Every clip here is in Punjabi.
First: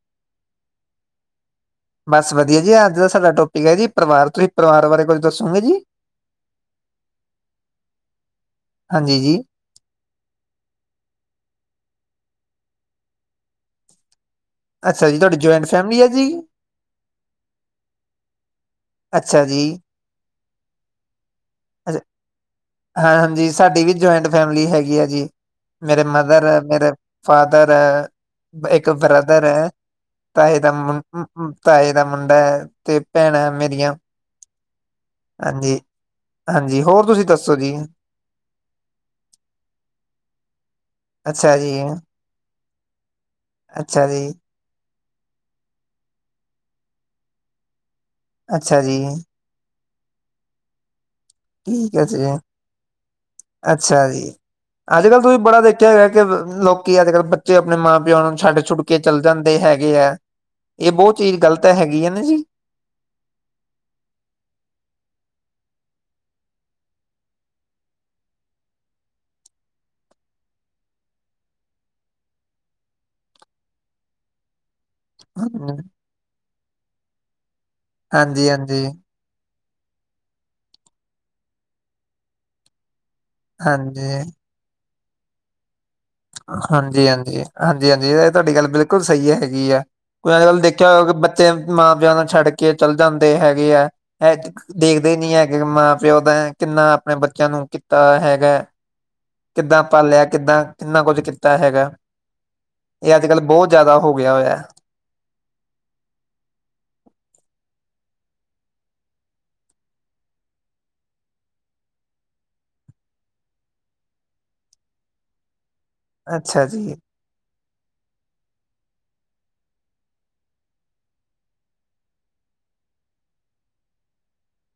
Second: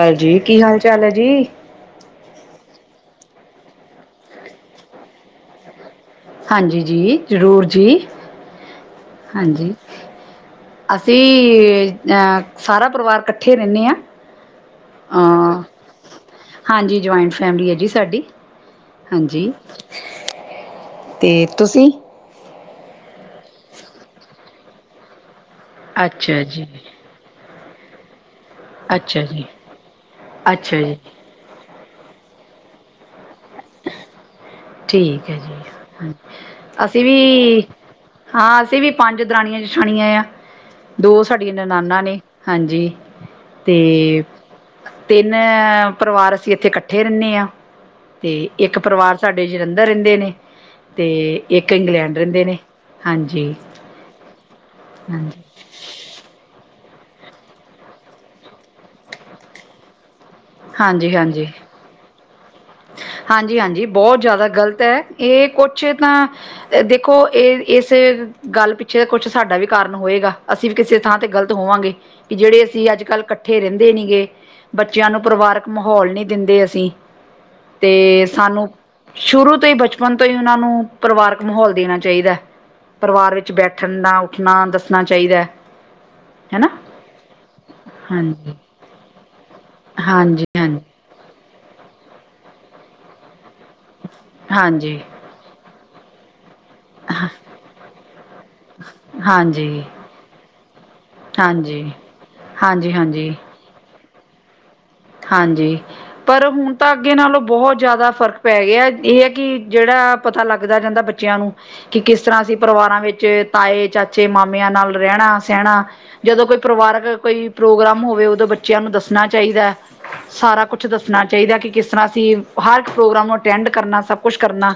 ਹਾਂਜੀ ਕੀ ਹਾਲ ਚਾਲ ਹੈ ਜੀ ਬਸ ਵਧੀਆ ਜੀ ਅੱਜ ਦਾ ਸਾਡਾ ਟੋਪਿਕ ਹੈ ਜੀ ਪਰਿਵਾਰ ਤੁਸੀਂ ਪਰਿਵਾਰ ਬਾਰੇ ਕੁੱਝ ਦੱਸੋਗੇ ਜੀ ਹਾਂਜੀ ਜੀ ਜ਼ਰੂਰ ਜੀ ਹਾਂਜੀ ਅਸੀਂ ਸਾਰਾ ਪਰਿਵਾਰ ਇਕੱਠੇ ਰਹਿੰਦੇ ਹਾਂ ਅੱਛਾ ਜੀ ਤੁਹਾਡੀ ਜਆਏਟ ਅ ਫੈਮਲੀ ਹੈ ਜੀ ਹਾਂਜੀ ਜੁਆਇੰਟ ਫੈਮਿਲੀ ਹੈ ਜੀ ਸਾਡੀ ਅੱਛਾ ਹਾਂਜੀ ਜੀ ਤੇ ਤੁਸੀਂ ਅੱਛਾ ਹਾਂ ਹਾਂਜੀ ਸਾਡੀ ਵੀ ਜੁਆਇੰਟ ਫੈਮਲੀ ਹੈਗੀ ਆ ਜੀ ਮੇਰੇ ਅੱਛਾ ਮਦਰ ਜੀ ਮੇਰੇ ਫਾਦਰ ਹੈ ਇੱਕ ਅੱਛਾ ਜੀ ਬ੍ਰਦਰ ਹੈ ਤਾਂ ਇਹਦਾ ਅੱਛਾ ਜੀ ਤਾਏ ਦਾ ਮੁੰਡਾ ਹੈ ਤੇ ਭੈਣਾਂ ਮੇਰੀਆਂ ਠੀਕ ਹੈ ਜੀ ਹਾਂਜੀ ਹਾਂ ਹਾਂਜੀ ਅਸੀਂ ਹੋਰ ਵੀ ਤੁਸੀਂ ਦੱਸੋ ਜੀ ਹਾਂ ਅਸੀਂ ਵੀ ਪੰਜ ਦਰਾਣੀਆਂ ਜਠਾਣੀਆਂ ਆ ਦੋ ਸਾਡੀਆਂ ਅੱਛਾ ਜੀ ਨਨਾਨਾ ਨੇ ਹਾਂਜੀ ਤੇ ਅੱਛਾ ਜੀ ਤਿੰਨ ਪਰਿਵਾਰ ਅਸੀਂ ਇੱਥੇ ਇਕੱਠੇ ਰਹਿੰਦੇ ਹਾਂ ਤੇ ਇੱਕ ਅੱਛਾ ਜੀ ਪਰਿਵਾਰ ਸਾਡੇ ਜਲੰਧਰ ਰਹਿੰਦੇ ਨੇ ਅਤੇ ਠੀਕ ਹੈ ਜੀ ਅੱਛਾ ਜੀ ਅੱਜ ਕੱਲ ਤੁਸੀਂ ਹਾਂਜੀ ਬੜਾ ਦੇਖ ਆ ਹੈਗਾ ਕਿ ਲੋਕੀ ਅੱਜ ਕੱਲ੍ਹ ਬੱਚੇ ਆਪਣੇ ਮਾਂ ਪਿਓ ਨੂੰ ਛੱਡ ਛੁੱਡ ਕੇ ਚੱਲ ਜਾਂਦੇ ਹੈਗੇ ਹੈ ਇਹ ਹਾਂਜੀ ਬੋਤ ਚੀਜ਼ ਹਾਂਜੀ ਗ਼ਲਤ ਹੈਗੀ ਹੈ ਨਾ ਜੀ ਹਾਂਜੀ ਹਾਂਜੀ ਬੋਤ ਜ਼ਿਆਦਾ ਗ਼ਲਤ ਹੈ ਇਹ ਕੁਛ ਤਾਂ ਦੇਖੋ ਇਹ ਇਸ ਗੱਲ ਪਿੱਛੇ ਦਾ ਕੁਛ ਸਾਡਾ ਵੀ ਕਾਰਨ ਹੋਏਗਾ ਅਸੀਂ ਵੀ ਕਿਸੇ ਥਾਂ ਤੇ ਗ਼ਲਤ ਹੋਵਾਂਗੇ ਕਿ ਜਿਹੜੇ ਅਸੀਂ ਅੱਜ ਕੱਲ੍ਹ ਇਕੱਠੇ ਰਹਿੰਦੇ ਨੀ ਗ ਬੱਚਿਆਂ ਨੂੰ ਪਰਿਵਾਰਕ ਮਾਹੌਲ ਨਹੀਂ ਦਿੰਦੇ ਅਸੀਂ ਤੇ ਹਾਂਜੀ ਸਾਨੂੰ ਹਾਂਜੀ ਸ਼ੁਰੂ ਤੋਂ ਹੀ ਬਚਪਨ ਤੋਂ ਹੀ ਉਹਨਾਂ ਨੂੰ ਪਰਿਵਾਰਕ ਮਾਹੌਲ ਦੇਣਾ ਚਾਹੀਦਾ ਹੈ ਪਰਿਵਾਰ ਵਿੱਚ ' ਹਾਂਜੀ ਬੈਠਣਾ ਉੱਠਣਾ ਦੱਸਣਾ ਚਾਹੀਦਾ ਹੈਨਾ ਹਾਂਜੀ ਹਾਂਜੀ ਹਾਂਜੀ ਹਾਂਜੀ ਇਹ ਤੁਹਾਡੀ ਗੱਲ ਬਿਲਕੁਲ ਸਹੀ ਹੈਗੀ ਆ ਕੋਈ ਹਾਂਜੀ ਅੱਜ ਕੱਲ ਹਾਂਜੀ ਦੇਖਿਆ ਹੋ ਕਿ ਮਾਂ ਪਿਓ ਨੂੰ ਛੱਡ ਕੇ ਚੱਲ ਜਾਂਦੇ ਹੈਗੇ ਆ ਇਹ ਹਾਂਜੀ ਦੇਖਦੇ ਨੀ ਹੈਗੇ ਮਾਂ ਪਿਓਦ ਕਿੰਨਾ ਆਪਣੇ ਹ ਬੱਚਿਆਂ ਨੂੰ ਕੀਤਾ ਹੈਗਾ ਹਾਂਜੀ ਕਿੱਦਾਂ ਪਾਲਿਆ ਕਿੱਦਾਂ ਕਿੰਨਾ ਕੁੱਝ ਕੀਤਾ ਹਾਂਜੀ ਹੈਗਾ ਹਾਂਜੀ ਇਹ ਅੱਜ ਹਾਂਜੀ ਕੱਲ੍ਹ ਬੋਤ ਜ਼ਿਆਦਾ ਹੋ ਗਿਆ ਹੋਇਆ ਹਾਂਜੀ ਪਰ ਹੁਣ ਤਾਂ ਅੱਗੇ ਨਾਲੋਂ ਬਹੁਤ ਜ਼ਿਆਦਾ ਫ਼ਰਕ ਪੈ ਗਿਆ ਇਹ ਹੈ ਕਿ ਜਿਹੜਾ ਪਤਾ ਲੱਗਦਾ ਜਾਂਦਾ ਬ ਬੱਚਿਆਂ ਨੂੰ ਕਿ ਕਿਸ ਤਰ੍ਹਾਂ ਅਸੀਂ ਪਰਿਵਾਰਾਂ ਵਿੱਚ ਤਾਏ ਚਾਚੇ ਮਾਮਿਆਂ ਨਾਲ ਰਹਿਣਾ ਸਹਿਣਾ ਜਦੋਂ ਕੋਈ ਅੱਛਾ ਜੀ ਪਰਿਵਾਰਕ ਕੋਈ ਪ੍ਰੋਗਰਾਮ ਹੋਵੇ ਉਦੋਂ ਬੱਚਿਆਂ ਨੂੰ ਦੱਸਣਾ ਚਾਹੀਦਾ ਸਾਰਾ ਕੁਛ ਦੱਸਣਾ ਚਾਹੀਦਾ ਕਿ ਕਿਸ ਤਰ੍ਹਾਂ ਅਸੀਂ ਹਰ ਇੱਕ ਪ੍ਰੋਗਰਾਮ ਨੂੰ ਅਟੈਂਡ ਕਰਨਾ ਸਭ ਕੁਛ ਕਰਨਾ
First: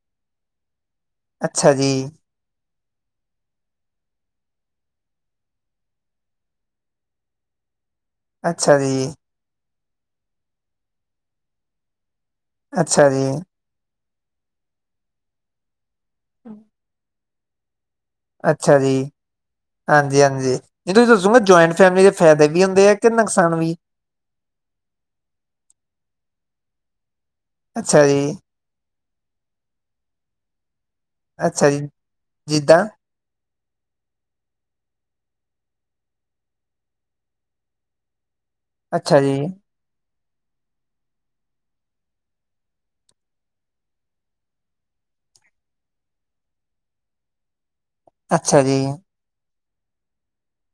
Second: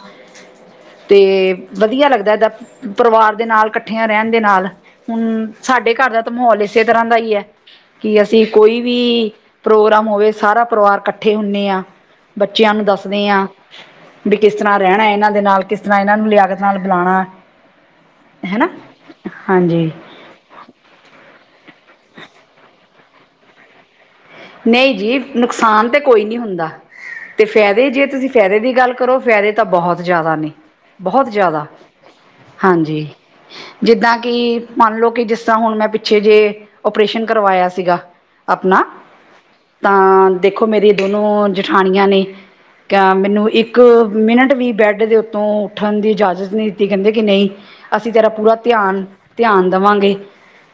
ਤੇ, ਅੱਛਾ ਜੀ ਵਧੀਆ ਲੱਗਦਾ ਏਦਾਂ ਪਰਿਵਾਰ ਦੇ ਨਾਲ, ਇਕੱਠਿਆਂ ਰਹਿਣ ਦੇ ਨਾਲ, ਹੁਣ ਸਾਡੇ ਘਰ ਦਾ ਤਾਂ ਮਾਹੌਲ ਇਸੇ ਤਰ੍ਹਾਂ ਦਾ ਈ ਐ। ਕਿ ਅਸੀਂ ਅੱਛਾ ਕੋਈ ਵੀ ਜੀ ਪ੍ਰੋਗਰਾਮ ਹੋਵੇ, ਸਾਰਾ ਪਰਿਵਾਰ ਇਕੱਠੇ ਹੁੰਨੇ ਆ। ਬੱਚਿਆਂ ਨੂੰ ਅੱਛਾ ਜੀ, ਦੱਸਦੇ ਆ, ਬਈ ਕਿਸ ਤਰ੍ਹਾਂ ਰਹਿਣਾ ਇਹਨਾਂ ਦੇ ਨਾਲ। ਕਿਸ ਤਰ੍ਹਾਂ ਇਹਨਾਂ ਨੂੰ ਲਿਆਕਤ ਨਾਲ ਬਲਾਣਾ। ਅੱਛਾ ਜੀ, ਹਾਂਜੀ ਹਾਂਜੀ। ਜਿੱਦਾਂ ਤੁਸੀਂ ਦੱਸੋਗੇ, ਜੁਆਇੰਟ ਫੈਮਿਲੀ ਦੇ ਫਾਇਦੇ ਵੀ ਹੁੰਦੇ ਆ ਕਿ ਨੁਕਸਾਨ ਵੀ? ਨਹੀਂ ਜੀ, ਨੁਕਸਾਨ ਤੇ ਕੋਈ ਨੀ ਹੁੰਦਾ, ਤੇ ਫਾਇਦੇ ਅੱਛਾ ਜੇ ਤੁਸੀਂ ਜੀ, ਫਾਇਦੇ ਦੀ ਗੱਲ ਕਰੋ ਫਾਇਦੇ ਤਾਂ ਬਹੁਤ ਜ਼ਿਆਦਾ ਨੇ, ਬਹੁਤ ਜ਼ਿਆਦਾ ਅੱਛਾ ਜੀ, ਜਿੱਦਾਂ ਹਾਂਜੀ। ਜਿੱਦਾਂ ਕਿ ਮੰਨ ਲਓ ਕਿ ਜਿਸ ਤਰ੍ਹਾਂ ਹੁਣ ਮੈਂ ਪਿੱਛੇ ਜੇ ਔਪਰੇਸ਼ਨ ਕਰਵਾਇਆ ਸੀਗਾ- ਆਪਣਾ। ਅੱਛਾ ਜੀ। ਤਾਂ, ਦੇਖੋ ਮੇਰੀ ਦੋਨੋ ਜਠਾਣੀਆਂ ਨੇ ਕਿਆ, ਮੈਨੂੰ ਇੱਕ ਮਿੰਟ ਵੀ ਬੈੱਡ ਦੇ ਉੱਤੋਂ ਉੱਠਣ ਦੀ ਇਜਾਜ਼ਤ ਨਹੀਂ ਦਿੱਤੀ, ਕਹਿੰਦੇ ਕਿ ਨਹੀਂ ਅਸੀਂ ਤੇਰਾ ਪੂਰਾ ਅੱਛਾ ਜੀ। ਧਿਆਨ ਧਿਆਨ ਦਵਾਂਗੇ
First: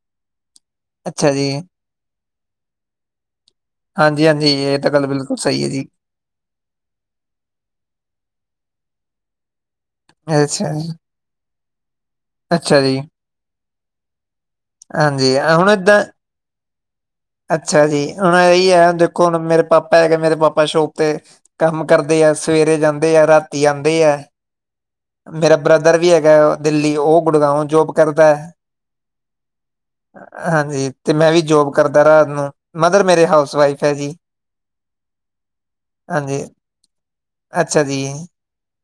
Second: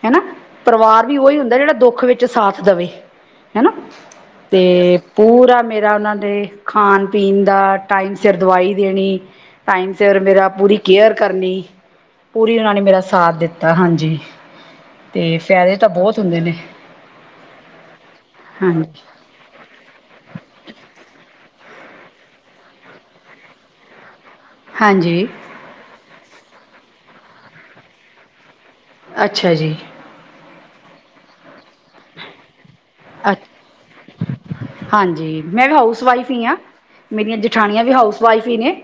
ਹੈਨਾ। ਪਰਿਵਾਰ ਵੀ ਅੱਛਾ ਉਹੀ ਜੀ, ਹੁੰਦਾ ਜਿਹੜਾ ਦੁੱਖ ਵਿੱਚ ਸਾਥ ਦਵੇ। ਹੈਨਾ, ਹਾਂਜੀ-ਹਾਂਜੀ ਇਹ ਤਾਂ ਤੇ ਗੱਲ ਬਿਲਕੁਲ ਪੂਰਾ ਸਹੀ ਹੈ ਜੀ, ਮੇਰਾ ਉਹਨਾਂ ਦੇ ਖਾਣ ਪੀਣ ਦਾ, ਟਾਈਮ ਸਿਰ ਦਵਾਈ ਦੇਣੀ, ਟਾਈਮ ਸਿਰ ਮੇਰਾ ਅੱਛਾ ਪੂਰੀ ਜੀ। ਕੇਅਰ ਕਰਨੀ। ਪੂਰੀ ਉਹਨਾਂ ਅੱਛਾ ਨੇ ਜੀ, ਮੇਰਾ ਸਾਥ ਦਿੱਤਾ, ਹਾਂਜੀ ਤੇ ਹਾਂਜੀ ਹੁਣ ਫੈਦੇ ਤਾਂ ਏਦਾਂ ਬਹੁਤ ਹੁੰਦੇ ਨੇ। ਅੱਛਾ ਜੀ, ਹੁਣ ਇਹੀ ਏ ਹਾਂਜੀ ਹੁਣ ਦੇਖੋ ਹੁਣ ਮੇਰੇ ਪਾਪਾ ਹੈਗੇ, ਮੇਰੇ ਪਾਪਾ ਸ਼ੋਪ ਤੇ ਕੰਮ ਕਰਦੇ ਆ, ਸਵੇਰੇ ਜਾਂਦੇ ਆ, ਰਾਤੀ ਆਂਦੇ ਐ। ਹਾਂਜੀ ਮੇਰਾ ਬ੍ਰਦਰ ਵੀ ਹੈਗਾ ਦਿੱਲੀ, ਉਹ ਗੁੜਗਾਉ ਜੋਬ ਕਰਦਾ। ਅੱਛਾ ਜੀ। ਹਾਂਜੀ, ਤੇ ਮੈਂ ਵੀ ਜੋਬ ਕਰਦਾ ਰਾਤ ਨੂੰ, ਮਦਰ ਮੇਰੇ ਅੱ ਹਾਊਸ ਵਾਈਫ ਐ ਜੀ। ਹਾਂਜੀ, ਮੈਂ ਵੀ ਹਾਊਸ ਵਾਈਫ਼ ਹਾਂਜੀ ਹੀ ਆ, ਮੇਰੀਆਂ ਅੱਛਾ ਜਠਾਣੀਆਂ ਵੀ ਜੀ ਹਾਊਸ ਵਾਈਫ਼ ਹੀ ਨੇ।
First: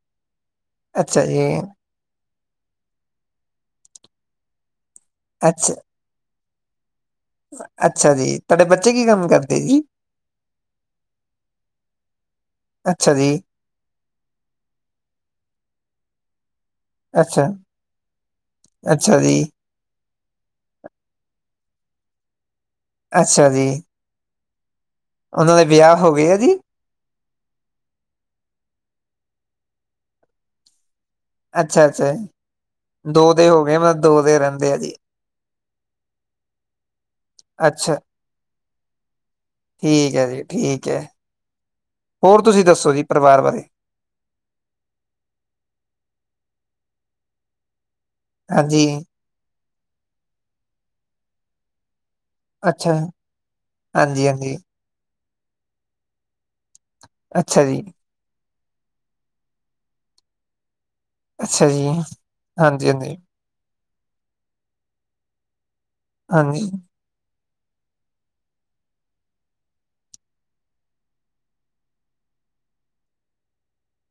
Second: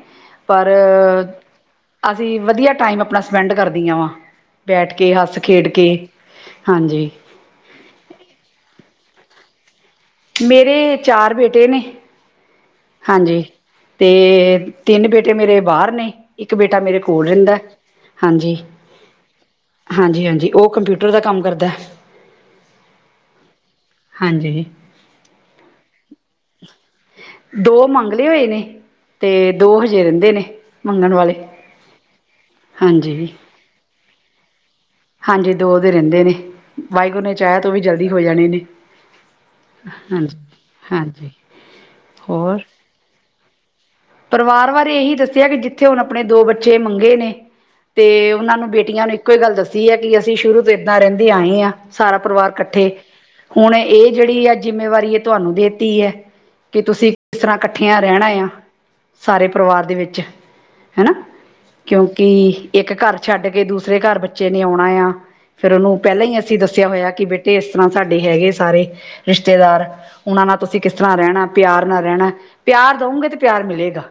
ਪਰ, ਅੱਛਾ ਜੀ ਅਸੀਂ ਵਧੀਆ ਟਾਈਮ ਆਪਣਾ ਸਪੈਂਡ ਕਰਦੀਆਂ ਵਾ। ਬੈਠ ਕੇ, ਹੱਸ ਖੇਡ ਅੱਛਾ ਕੇ, ਹਾਂਜੀ। ਅੱਛਾ ਜੀ, ਤੁਹਾਡੇ ਬੱਚੇ ਕੀ ਕੰਮ ਕਰਦੇ ਜੀ? ਮੇਰੇ ਚਾਰ ਬੇਟੇ ਨੇ। ਅੱਛਾ ਜੀ ਹਾਂਜੀ, ਤੇ ਤਿੰਨ ਬੇਟੇ ਮੇਰੇ ਬਾਹਰ ਨੇ, ਇੱਕ ਬੇਟਾ ਮੇਰੇ ਕੋਲ ਅੱਛਾ ਰਹਿੰਦਾ, ਹਾਂਜੀ, ਅੱਛਾ ਜੀ ਹਾਂਜੀ ਹਾਂਜੀ ਉਹ ਕੰਪਿਊਟਰ ਦਾ ਕੰਮ ਕਰਦਾ। ਅੱਛਾ ਜੀ, ਹਾਂਜੀ ਉਹਨਾਂ ਦੇ ਵਿਆਹ ਹੋ ਗਏ ਆ ਜੀ? ਦੋ ਮੰਗ ਲਏ ਹੋਏ ਨੇ, ਤੇ ਦੋ ਹਜੇ ਰਹਿੰਦੇ ਨੇ ਮੰਗਣ ਵਾਲੇ। ਅੱਛਾ ਅੱਛਾ। ਹਾਂਜੀ, ਦੋ ਦੇ ਹੋ ਗਏ ਮਤਲਬ ਦੋ ਦੇ ਰਹਿੰਦੇ ਆ ਜੀ ਹਾਂਜੀ ਦੋ ਦੇ ਰਹਿੰਦੇ ਨੇ। ਵਾਹਿਗੁਰੂ ਨੇ ਚਾਹਿਆ ਤਾਂ ਓ ਵੀ ਅੱਛਾ ਜਲਦੀ ਹੋ ਜਾਣੇ ਨੇ, ਠੀਕ ਹੈ ਹਾਂਜੀ ਜੀ ਠੀਕ ਹੈ ਹਾਂਜੀ। ਹੋਰ, ਤੁਸੀਂ ਦੱਸੋ ਜੀ ਪਰਿਵਾਰ ਬਾਰੇ? ਪਰਿਵਾਰ ਬਾਰੇ ਇਹੀ ਦੱਸਿਆ ਕਿ ਜਿੱਥੇ ਹੁਣ ਆਪਣੇ ਦੋ ਬੱਚੇ ਮੰਗੇ ਨੇ ਤੇ ਉਹਨਾਂ ਨੂੰ ਹਾਂਜੀ ਬੇਟੀਆਂ ਨੂੰ ਇੱਕੋ ਹੀ ਗੱਲ ਦੱਸੀ ਐ ਕਿ ਅਸੀਂ ਸ਼ੁਰੂ ਤੋਂ ਏਦਾ ਰਹਿੰਦੇ ਆਏ ਆ, ਸਾਰਾ ਪਰਿਵਾਰ- ਇਕੱਠੇ, ਅੱਛਾ ਹੁਣ ਇਹ ਹਾਂਜੀ ਜਿਹੜੀ ਆ ਹਾਂਜੀ ਜਿੰਮੇਵਾਰੀ ਇਹ ਤੁਹਾਨੂੰ ਦੇ ਤੀ ਐ। ਕਿ ਤੁਸੀਂ ਕਿਸ ਤਰ੍ਹਾਂ ਅੱਛਾ ਜੀ ਇਕੱਠੀਆਂ ਰਹਿਣਾ ਆ, ਸਾਰੇ ਪਰਿਵਾਰ ਦੇ ਵਿੱਚ। ਹੈਨਾ, ਅੱਛਾ ਜੀ ਹਾਂਜੀ ਕਿਉਂਕਿ ਇੱਕ ਹਾਂਜੀ ਘਰ ਛੱਡ ਕੇ ਦੂਸ ਰੇ ਘਰ ਬੱਚੇ ਨੇ ਆਉਣਾ ਆ, ਫ਼ਿਰ ਉਹਨੂੰ ਪਹਿਲਾਂ ਹੀ ਅਸੀਂ ਹਾਂਜੀ ਦੱਸਿਆ ਹੋਇਆ ਕਿ ਬੇ ਤੇ, ਇਸ ਤਰ੍ਹਾਂ ਸਾਡੇ ਹੈਗੇ ਸਾਰੇ ਰਿਸ਼ਤੇਦਾਰ ਉਹਨਾਂ ਨਾਲ ਤੁਸੀਂ ਕਿਸ ਤਰ੍ਹਾਂ ਰਹਿਣਾ। ਪਿਆਰ ਨਾਲ ਰਹਿਣਾ, ਪਿਆਰ ਦਊਂਗੇ ਤੇ ਪਿਆਰ ਮਿਲੇਗਾ।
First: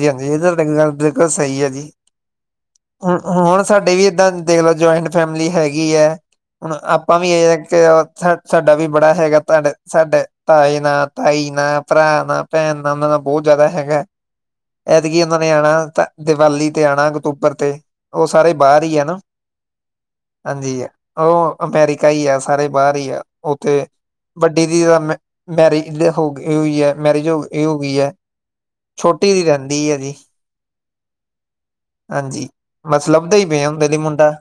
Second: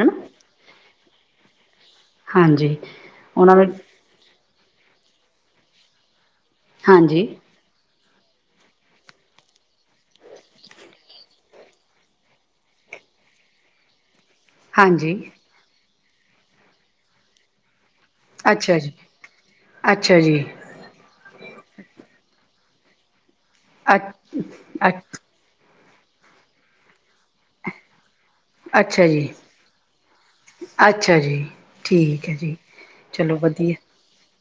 ਹਨਾ ਇਧਰ ਗੱਲ ਬਿਲਕੁਲ ਸਹੀ ਹੈ ਜੀ ਹਾਂਜੀ ਹੁ ਉਹਨਾਂ ਹੁਣ ਨੂੰ ਸਾਡੇ ਏਦਾ ਂ ਦੇਖ ਲਓ, ਜੁਆਇੰਟ ਫੈਮਿਲੀ ਹੈਗੀ ਹੈ। ਹੁਣ ਆਪਾਂ ਹਾਂਜੀ ਵੀ ਇਹ ਸਾ ਸਾਡਾ ਵੀ ਬੜਾ ਹੈਗਾ ਤੁਹਾਡੇ ਸਾਡੇ ਤਾਏ ਨਾਲ, ਤਾਈ ਨਾਲ, ਭਰਾ ਨਾਲ। ਭੈਣ ਦਾ ਉਹਨਾ ਨਾਲਾ ਬਹੁਤ ਜ਼ਿਆਦਾ ਹੈਗਾ। ਹਾਂਜੀ ਏਤਕੀ ਉਹਨਾਂ ਨੇ ਆਣਾ ਦੀਵਾਲੀ ਤੇ ਆਣਾ ਅਕਤੂਬਰ ਤੇ। ੳਹ ਸਾਰੇ੍ ਅੱਛਾ ਬਾਹਰ ਉਹ ਜੀ ਅੱਛਾ ਜੀ ਅਮੈਰੀਕਾ ਹੀ ਆ। ਸਾਰੇ ਬਾਹਰ ਹੀ ਆ। ਉੱਥੇ ਅ ਵੱਡੀ ਦੀਦੀ ਮ- ਮੈਰਿਜ ਹੋ ਗਈ ਹੋਈ ਹੈ, ਮੈਰਿਜ ਹੋ ਇਹ ਹੋ ਗਈ ਹੈ। ਅੱਛਾ ਜੀ, ਛੋਟੀ ਦੀ ਰਹਿੰਦੀ ਹੈ ਜੀ ਅੱਛਾ ਜੀ। ਠੀਕ ਹੈ ਜੀ, ਚਲੋ ਵਧੀਆ। ਮੁਡਾ-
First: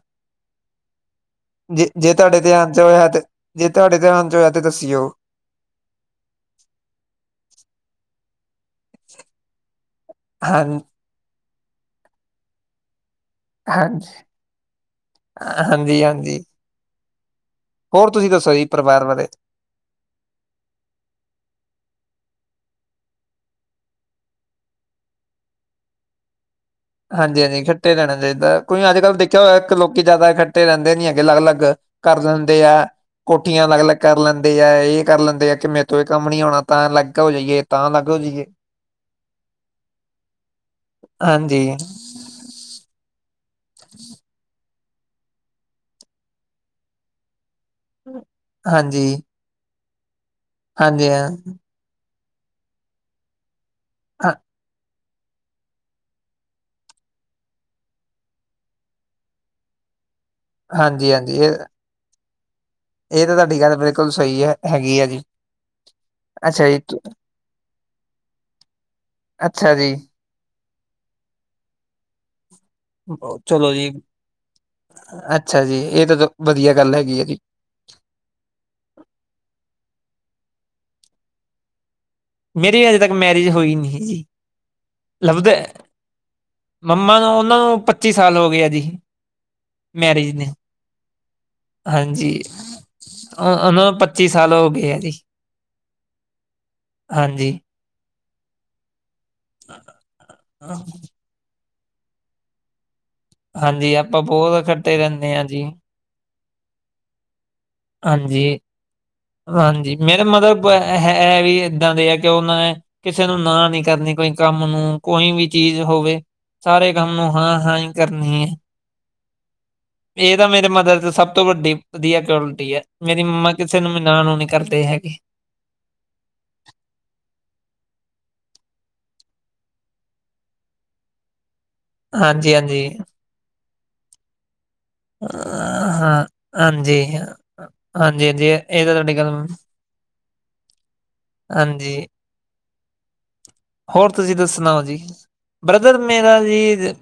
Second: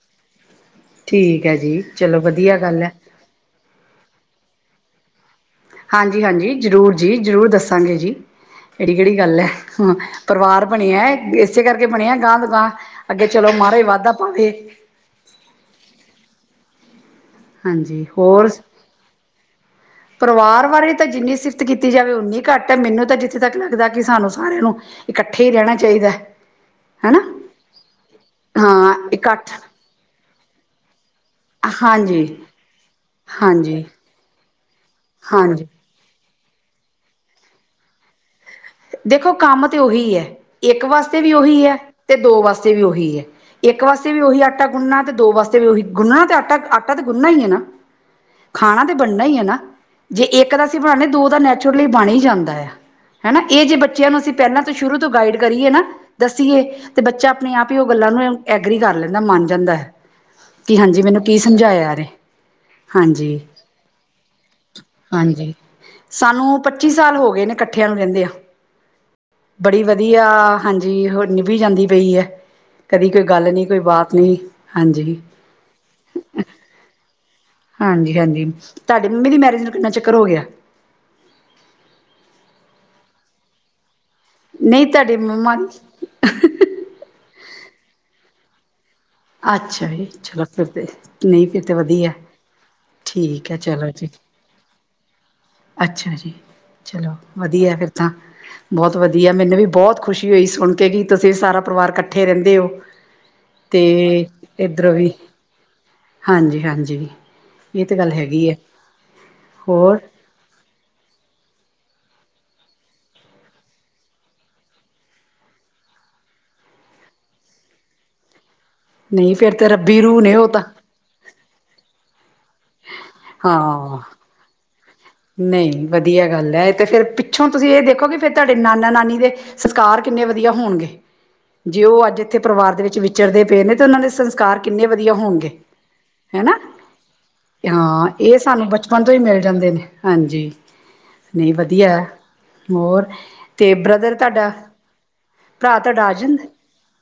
ਠੀਕ ਹੈ ਜੀ ਜੇ ਜੇ ਚਲੋ ਤੁਹਾਡੇ ਵਧੀਆ ਧਿਆਨ ਚ ਗੱਲ ਹੈ ਹੋਇਆ, ਤੇ ਜੇ ਤੁਹਾਡੇ ਧਿਆਨ ਚ ਹੋਇਆ ਤੇ ਦੱਸੀਓ। ਹਾਂਜੀ-ਹਾਂਜੀ ਜ਼ਰੂਰ ਜੀ, ਜ਼ਰੂਰ ਦੱਸਾਂਗੇ ਜੀ ਇਹਦੀ ਕਿਹੜੀ ਗੱਲ ਏ। ਹਾਂ ਪਰਿਵਾਰ ਬਣਿਆ ਇਸੇ ਕਰਕੇ ਬਣਿਆ ਗਾਂਹ ਦ ਗਾਂਹ। ਅੱਗੇ ਚਲੋ ਮਹਾਰਾਜ ਹਾਂਜੀ ਵਾਧਾ ਪਾਵੇ। ਹਾਂਜੀ ਹਾਂਜੀ ਹੋਰ, ਤੁਸੀਂ ਦੱਸੋ ਜੀ ਪਰਿਵਾਰ ਬਾਰੇ? ਪਰਿਵਾਰ ਬਾਰੇ ਤਾਂ ਜਿੰਨੀ ਸਿਫਤ ਕੀਤੀ ਜਾਵੇ ਉਨੀ ਘੱਟ ਹੈ। ਮੈਨੂੰ ਤਾਂ ਜਿੱਥੇ ਤੱਕ ਲੱਗਦਾ ਕਿ ਸਾਨੂੰ ਸਾਰਿਆਂ ਨੂੰ ਇਕੱਠੇ ਹੀ ਰਹਿਣਾ ਚਾਹੀਦਾ। ਹਨਾ ਹਾਂਜੀ-ਹਾਂਜੀ ਕੱਠੇ ਰਹਿਣਾ ਚਾਹੀਦਾ। ਕੋਈ ਹਾਂ ਅੱਜ ਕੱਲ੍ਹ ਦੇਖਿਆ ਇਕੱਠ ਹੋਇ, ਇੱਕ ਲੋਕ ਜਿਆਦਾ ਕੱਠੇ ਰਹਿੰਦੇ ਨੀ ਹੈਗੇ, ਅਲੱਗ-ਅਲੱਗ- ਕਰ ਹਾਂਜੀ ਲੈਂਦੇ ਆ। ਕੋਠੀਆਂ ਅਲੱਗ ਹਾਂਜੀ ਅਲੱਗ ਕਰ ਲੈਂਦੇ ਆ। ਇਹ ਕਰ ਲੈਂਦੇ ਆ ਹਾਂਜੀ ਕਿ ਮੇ- ਕੋਈ ਕੰਮ ਨੀ ਹੋਉਣਾ ਤਾਂ ਅਲੱਗ ਹੋ ਜਾਈਏ, ਤਾਂ ਅਲੱਗ ਹੋ ਜਾਈਏ। ਦੇਖੋ, ਕੰਮ ਤੇ ਉਹੀ ਹੈ। ਇੱਕ ਵਾਸਤੇ ਵੀ ਉਹੀ ਹਾਂਜੀ ਹੈ, ਤੇ ਦੋ ਵਾਸਤੇ ਵੀ ਉਹੀ ਹੈ। ਇੱਕ ਵਾਸਤੇ ਵੀ ਉਹੀ ਆਟਾ ਗੁੰਨਣਾ ਤੇ, ਦੋ ਵਾਸਤੇ ਵੀ ਉਹੀ ਗੁੰਨਣਾ ਤੇ ਆਟਾ। ਆਟਾ ਤੇ ਗੁੰਨਣਾ ਹੀ ਹੈ ਨਾ? ਖਾਣਾ ਤਾਂ ਹਾਂਜੀ ਬਣਨਾ ਹੀ ਹੈ ਨਾ? ਜੇ ਇੱਕ ਦਾ ਅਸੀਂ ਬਣਾਉਣੇ ਹਾਂਜੀ ਤਾਂ ਦੋ ਹਾਂ ਦਾ ਨੈਚੁਰਲੀ ਬਣ ਹੀ ਜਾਂਦਾ ਹੈ। ਹੈਨਾ, ਇਹ ਜੇ ਬੱਚਿਆਂ ਨੂੰ ਅਸੀਂ ਹਾਂ ਪਹਿਲਾਂ ਤੋਂ ਸ਼ੁਰੂ ਤੋਂ ਗਾਈਡ ਕਰੀਏ ਨਾ- ਦੱਸੀਏ, ਤੇ ਬੱਚਾ ਆਪਣੇ ਆਪ ਹੀ ਉਹ ਗੱਲਾਂ ਨੂੰ ਐਗਰੀ ਕਰ ਲੈਂਦਾ ਮੰਨ ਜਾਂਦਾ ਏ। ਕਿ ਹਾਂਜੀ। ਮੈਨੂੰ ਕੀ ਸਮਝਾਇਆ ਆਰੇ। ਇਹ ਤਾਂ ਤੁਹਾਡੀ ਗੱਲ ਬਿਲਕੁਲ ਸਹੀ ਹੈ, ਹੈਗੀ ਆ ਜੀ। ਹਾਂਜੀ ਸਾਨੂੰ ਅੱਛਾ ਪੱਚੀ ਜੀ ਸਾਲ ਹੋ ਗਏ ਨੇ ਇਕੱਠਿਆਂ ਨੂੰ- ਰਹਿੰਦੀਆਂ। ਅੱਛਾ ਬੜੀ ਜੀ ਵਧੀਆ ਹਾਂਜੀ ਹੋਰ ਨੀਭੀ ਜਾਂਦੀ ਪਈ ਏ। ਕਦੀ ਕੋਈ ਗੱਲ ਨਹੀਂ, ਚਲੋ ਕੋਈ ਜੀ ਬਾਤ ਨਹੀਂ, ਹਾਂਜੀ। ਅੱਛਾ ਜੀ, ਇਹ ਤਾਂ ਵਧੀਆ ਗੱਲ ਹੈਗੀ ਏ। ਹਾਂਜੀ-ਹਾਂਜੀ। ਤੁਹਾਡੇ ਮੰਮੀ ਦੀ ਮੈਰਿਜ ਨੂੰ ਕਿੰਨਾ ਚਿਕਰ ਹੋ ਗਿਆ? ਮੇਰੀ ਅਜੇ ਤੱਕ ਮੈਰਿਜ ਹੋਈ ਨੀ ਜੀ। ਨਹੀਂ, ਤੁਹਾਡੀੇ ਮੰਮਾ ਲੱਭਦੇ ਦੀ। ਮੰਮਾ ਨੂੰ, ਉਹਨਾਂ ਨੂੰ ਪੱਚੀ ਸਾਲ ਹੋ ਗਏ ਜੀ। ਅੱਛਾ ਜੀ। ਮੈਰਿਜ ਚਲੋ, ਨੇ ਫਿਰ ਤੇ ਨਹੀਂ ਫਿਰ ਤੇ ਵਧੀਆ। ਠੀਕ ਹੈ ਉਹਨ ਚਲੋ ਜੀ ਪੱਚੀ ਸਾਲ ਹੋ ਗਏ ਏ ਜੀ। ਅੱਛਾ ਜੀ। ਚਲੋ, ਹਾਂਜੀ। ਵਧੀਆ ਫਿਰ ਤਾਂ। ਬਹੁਤ ਵਧੀਆ, ਮੈਨੂੰ ਵੀ ਬਹੁਤ ਖੁਸ਼ੀ ਹੋਈ ਸੁਣ ਕੇ ਕਿ ਤੁਸੀਂ ਸਾਰਾ ਪਰਿਵਾਰ ਇਕੱਠੇ ਰਹਿੰਦੇ ਹੋ। ਤੇ ਹਾਂਜੀ, ਆਪਾਂ ਬਹੁਤ ਇਕੱਠੇ ਰਹਿੰਦੇ ਹਾਂ ਜੀ। ਹਾਂਜੀ-ਹਾਂਜੀ, ਇਹ ਤਾਂ ਗੱਲ ਹੈਗੀ ਹੈ ਹਾਂਜੀ। ਹਾਂਜੀ ਹੋਰ? ਮੇਰੇ ਮਤਲਬ ਹੈ ਵੀ ਇਹਦਾ ਦੇ ਆ ਕਿ ਉਹਨਾਂ ਨੇ- ਕਿਸੇ ਨੂੰ ਨਾ ਨੀ ਕਰਨੀ ਕੋਈ ਕੰਮ ਨੂੰ, ਕੋਈ ਵੀ ਚੀਜ਼ ਹੋਵੇ। ਸਾਰੇ ਕੰਮ ਨੂੰ ਹਾਂ-ਹਾਂ ਹੀ ਕਰਨੀ ਹੈ। ਨਹੀਂ ਫੇਰ ਤੇ ਰੱਬੀ ਰੂਹ ਨੇ ਇਹ ਤਾਂ ਉਹ ਮੇਰੇ ਮਦਰ'ਚ ਸਭ ਸਭ ਤੋਂ ਵੱਡੀ ਵਧੀਆ ਕੁਆਲਿਟੀ ਹੈ। ਮੇਰੀ ਮੰਮਾ ਕਿਸੇ ਨੂੰ ਹਾਂ ਮਨਾ ਨੂੰ ਨੀ ਕਰਦੇ ਹੈਗੇ। ਨਹੀਂ, ਵਧੀਆ ਗੱਲ ਹੈ ਐ ਤੇ ਫਿਰ ਪਿੱਛੋਂ ਤੁਸੀਂ ਇਹ ਦੇਖੋ ਕਿ ਫਿਰ ਤੁਹਾਡੇ ਨਾਨਾ ਨਾਨੀ ਦੇ ਸੰਸਕਾਰ ਕਿੰਨੇ ਵਧੀਆ ਹੋਣਗੇ। ਜੇ ਉਹ ਅੱਜ ਇੱਥੇ ਹਾਂਜੀ ਪਰਿਵਾਰ ਦੇ ਹਾਂਜੀ ਵਿੱਚ ਵਿਚਰਦੇ ਪਏ ਨੇ ਤੇ ਉਹਨਾਂ ਦੇ ਸੰਸਕਾਰ ਕਿੰਨੇ ਵਧੀਆ ਹੋਣਗੇ ਹਾਂ ਹਨਾ? ਹਾਂਜੀ ਹਾਂ ਨਾ ਹਾਂਜੀ ਇਹ ਹਾਂਜੀ ਸਾਨੂੰ ਤਾਂ ਬਚਪਨ ਤੋਂ ਤੁਹਾਡੀ ਹੀ ਮਿਲ ਗੱਲ ਜਾਂਦੇ ਨੇ। ਹਾਂਜੀ, ਨਹੀਂ ਵਧੀਆ ਹਾਂਜੀ ਹੋਰ? ਤੇ ਹੋਰ ਬ੍ਰਦਰ ਤੁਸੀਂ ਤੁਹਾਡਾ ਦੱਸਣਾ ਓ ਜੀ? ਭਰਾ ਬ੍ਰਦਰ ਤੁਹਾਡਾ ਆ ਮੇਰਾ ਜਾਂਦਾ ਜੀ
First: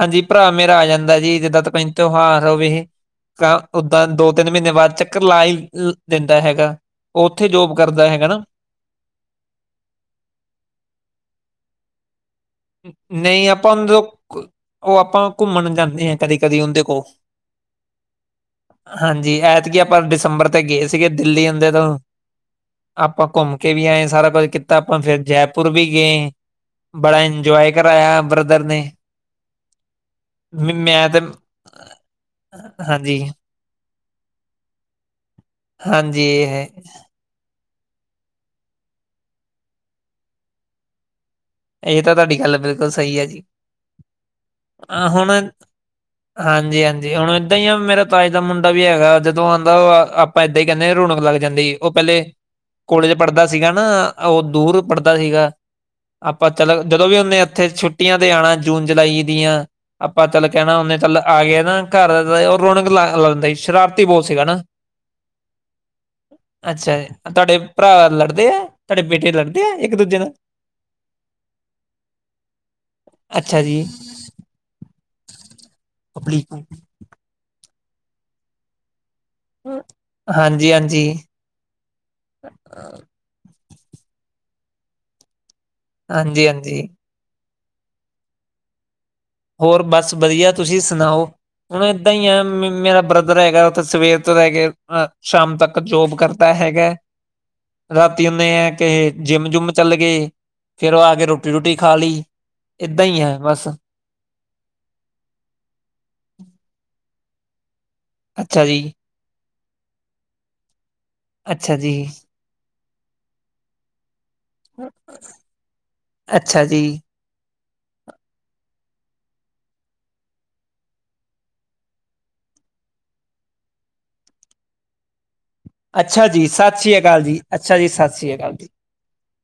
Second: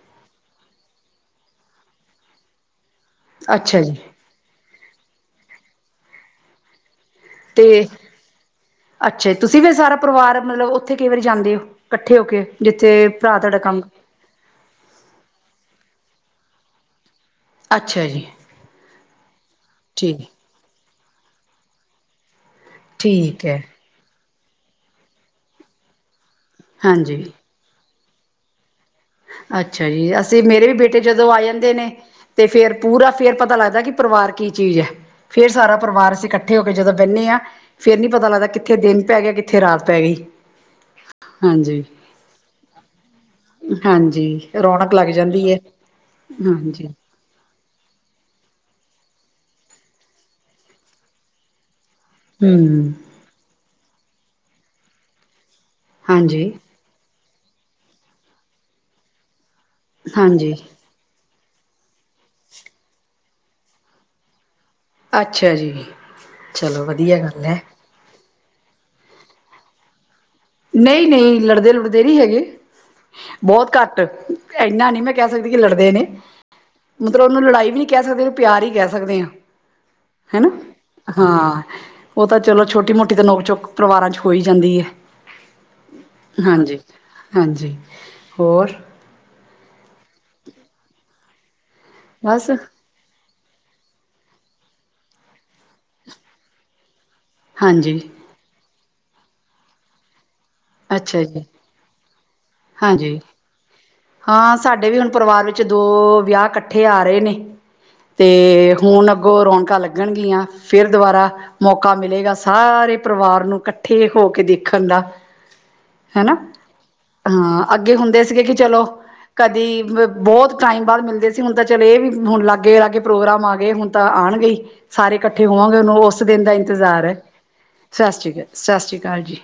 ਹਾਂਜੀ, ਭਰਾ ਮੇਰਾ ਆ ਜਾਂਦਾ ਜੀ ਜਿੱਦਾਂ ਪਿੰਤ ਤੂਓਹਾਰ ਹੋਵੇ। ਅੱਛਾ ਜੀ ਓਦਾਂ ਦੋ-ਤਿੰਨ ਮਹੀਨੇ ਬਾਅਦ ਚੱਕਰ ਲਾ ਦਿੰਦਾ ਹੈਗਾ। ਉੱਥੇ ਜੋਬ ਤੇ ਕਰਦਾ ਹੈਗਾ ਨਾ। ਅੱਛਾ ਜੀ, ਤੁਸੀਂ ਫੇਰ ਸਾਰਾ ਪਰਿਵਾਰ ਮਤਲਬ ਉੱਥੇ ਕਈ ਵਾਰੀ ਜਾਂਦੇ ਹੋ ਇਕੱਠੇ ਹੋ ਕੇ? ਜਿੱਥੇ ਭਰਾ ਨਹੀਂ, ਤੁਹਾਡਾ ਆਪਾਂ ਕੰਮ ਉਹ ਉਹ ਆਪਾਂ ਘੁੰਮਣ ਜਾਂਦੇ ਹਾਂ ਕਦੀ-ਕਦੀ ਉਹਦੇ ਕੋਲ। ਅੱਛਾ ਜੀ। ਹਾਂਜੀ, ਐਦਕੀ ਆਪਾਂ ਠੀਕ ਦਿਸੰਬਰ ਤੇ ਗਏ ਸੀਗੇ, ਦਿੱਲੀ ਆਉਦੇ ਤੋਂ। ਆਪਾਂ ਠੀਕ ਘੁੰਮ ਹੈ ਕੇ ਵੀ ਆਏ ਸਾਰਾ ਕੁਝ ਕੀਤਾ। ਆਪਾਂ ਫਿਰ ਜੈਪੁਰ ਵੀ ਗਏ ਬੜਾ ਹਾਂਜੀ ਇ- ਜੋਯ ਕਰਵਾਾਇਆ ਬ੍ਰਦਰ ਨੇ। ਅੱਛਾ ਜੀ, ਅਸੀਂ ਮੇਰੇ ਵੀ ਬੇਟੇ ਮੈਂ ਤੇ ਜਦੋਂ ਆ ਜਾਂਦੇ ਨੇ ਤੇ ਫੇਰ ਪੂਰਾ ਹਾਂਜੀ ਫੇਰ ਪਤਾ ਲੱਗਦਾ ਕਿ ਪਰਿਵਾਰ ਕੀ ਚੀਜ਼ ਹੈ। ਫ਼ਿਰ ਸਾਰਾ ਪਰਿਵਾਰ ਹਾਂਜੀ ਅਸੀਂ ਇਕੱਠੇ ਹੋ ਇਹ ਕੇ ਜਦੋਂ ਬਹਿੰਦੇ ਹਾਂ- ਫੇਰ ਨੀ ਪਤਾ ਲੱਗਦਾ ਕਿੱਥੇ ਦਿਨ ਪੈ ਗਿਆ, ਕਿੱਥੇ ਰਾਤ ਪੈ ਗਈ, ਹਾਂਜੀ। ਇਹ ਤਾਂ ਤੁਹਾਡੀ ਗੱਲ ਬਿਲਕੁਲ ਸਹੀ ਹੈ ਜੀ। ਹਾਂਜੀ, ਰੌਣਕ ਲੱਗ ਜਾਂਦੀ ਹੈ, ਹਾਂਜੀ। ਜੇ ਹੁਣ ਏਦਾਂ ਹੀ ਆ ਮੇਰਾ ਤਾਏ ਦਾ ਮੁੰਡਾ ਵੀ ਹੈਗਾ ਜਦੋਂ ਆਉਂਦਾ ਆਪਾਂ ਇਹਦਾ ਹੀ ਕਹਿੰਦੇ ਹਾਂ ਰੌਣਕ ਲੱਗ ਜਾਂਦੀ। ਉਹ ਪਹਿਲੇ ਹੂ। ਕੋਲੇਜ ਪੜ੍ਹਦਾ ਸੀਗਾ ਨਾ, ਉਹ ਦੂਰ ਪੜ੍ਹਦਾ ਸੀਗਾ। ਆਪਾਂ ਹਾਂਜੀ ਚਲੋ, ਜਦੋਂ ਵੀ ਉਹਨੇ ਇੱਥੇ ਛੁੱਟੀਆਂ ਤੇ ਅਣਾ ਜੂਨ-ਜੁਲਾਈ ਦੀਆਂ- ਆਪਾਂ ਚੱਲ ਹਾਂਜੀ ਕਹਿਣਾ ਓਨੇ ਚੱਲ ਆ ਗਏ ਨਾ ਘਰ ਰੌਣਕ ਲ ਲੈਂਦੇ ਸ਼ਰਾਰਤੀ ਬਹੁਤ ਸੀਗਾ ਨਾ। ਅੱਛਾ ਜੀ, ਚਲੋ ਅੱਛਾ ਜੀ ਵਧੀਆ ਗੱਲ ਤੁਹਾਡੇ ਐ। ਭਰਾ ਲੜਦੇ ਆ, ਤੁਹਾਡੇ ਬੇਟੇ ਲੜਦੇ ਆਏ ਇੱਕ ਦੂਜੇ ਨਾਲ? ਨਹੀਂ-ਨਹੀਂ ਲੜਦੇ-ਲੁੜਦੇ ਨਹੀਂ ਹੈਗੇ। ਅੱਛਾ ਬਹੁਤ ਜੀ ਘੱਟ, ਇਨਾ ਨਹੀਂ ਮੈਂ ਕਹਿ ਸਕਦੀ ਕਿ ਲੜਦੇ ਨੇ। ਹਾਂਜੀ ਮਤਲਬ ਉਹਨੂੰ ਲੜਾਈ ਵੀ ਨੀ ਕਹਿ ਸਕਦੇ, ਉਹਨੂੰ ਪਿਆਰ ਹੀ ਕਹਿ ਸਕਦੇ ਹਾਂ। ਹੈਨਾ ਹਾਂਜੀ ਹਾਂ। ਉ ਤਾਂ ਚਲੋ ਛੋਟੀ- ਮੋਟੀ ਤਾਂ ਨੋਕ-ਚੋਕ ਪਰਿਵਾਰਾਂ 'ਚ ਹੋ ਹੀ ਜਾਂਦੀ ਹੈ। ਹਾਂਜੀ ਹਾਂਜੀ ਹਾਂਜੀ-ਹਾਂਜੀ। ਹੋਰ? ਹੋਰ ਬਸ ਵਧੀਆ ਤੁਸੀਂ ਸੁਣਾਓ। ਹੁਣ ਏਦਾਂ ਹੀ ਆ ਬਸ ਮੇਰਾ ਬ੍ਰਿ ਬ੍ਰਦਰ ਹੈਗਾ, ਉੱਥੇ ਸਵੇਰ ਤੋਂ ਰਹਿ ਕੇ ਅ ਸ਼ਾਮ ਤੱਕ ਜੋਬ ਕਰਦਾ ਹੈਗਾ। ਹਾਂਜੀ ਰਾਤ ਤੇ ਆ ਕੇ ਜਿੰਮ-ਜੁਮ ਚੱਲ ਗਏ। ਫੇਰ, ਉ ਅੱਛਾ ਆਕੇ ਜੀ ਰੋਟੀ-ਰੂਟੀ ਖਾ ਲਈ, ਏਦਾਂ ਹਾਂਜੀ ਹੀ ਹੈ ਬਸ। ਹਾਂ, ਸਾਡੇ ਵੀ ਹੁਣ ਪਰਿਵਾਰ ਵਿੱਚ ਦੋ ਵਿਆਹ ਇਕੱਠੇ ਆ ਰਹੇ ਨੇ। ਅੱਛਾ ਤੇ ਜੀ ਹੁਣ ਅੱਗੋਂ ਰੌਣਕਾਂ ਲੱਗਣਗੀਆਂ ਫਿਰ ਦੁਬਾਰਾ। ਅੱਛਾ ਜੀ ਮੌਕਾ ਮਿਲੇਗਾ ਸਾਰੇ ਪਰਿਵਾਰ ਨੂੰ ਇਕੱਠੇ ਹੋ ਕੇ ਦੇਖਣ ਦਾ। ਹੈਨਾ? ਅੱਛਾ ਜੀ ਹਾਂ ਅੱਗੇ ਹੁੰਦੇ ਸੀਗੇ ਕਿ ਚਲੋ ਕਦੀ ਬਹੁਤ ਟਾਈਮ ਬਾਅਦ ਮਿਲਦੇ ਸੀ, ਹੁਣ ਤਾਂ ਚਲੋ ਇਹ ਵੀ ਹੁਣ ਲਾਗੇਆ ਚਲੋ ਪ੍ਰੋਗਰਾਮ ਆ ਗਏ ਹੁਣ। ਤਾਂ ਆਉਣ ਗਈ ਸਾਰੇ। ਇਕੱਠੇ ਹੋਵਾਂਗੇ, ਉਹਨੂੰ ਉਸ ਅੱਛਾ ਦਿਨ ਜੀ ਦਾ ਸਤਿ ਸ੍ਰੀ ਇੰਤਜ਼ਾਰ ਹੈ। ਅਕਾਲ ਜੀ ਅੱਛਾ ਜੀ ਸਤਿ ਸ੍ਰੀ ਅਕਾਲ ਜੀ ਸਤਿ, ਸ੍ਰੀ ਅਕਾਲ ਜੀ।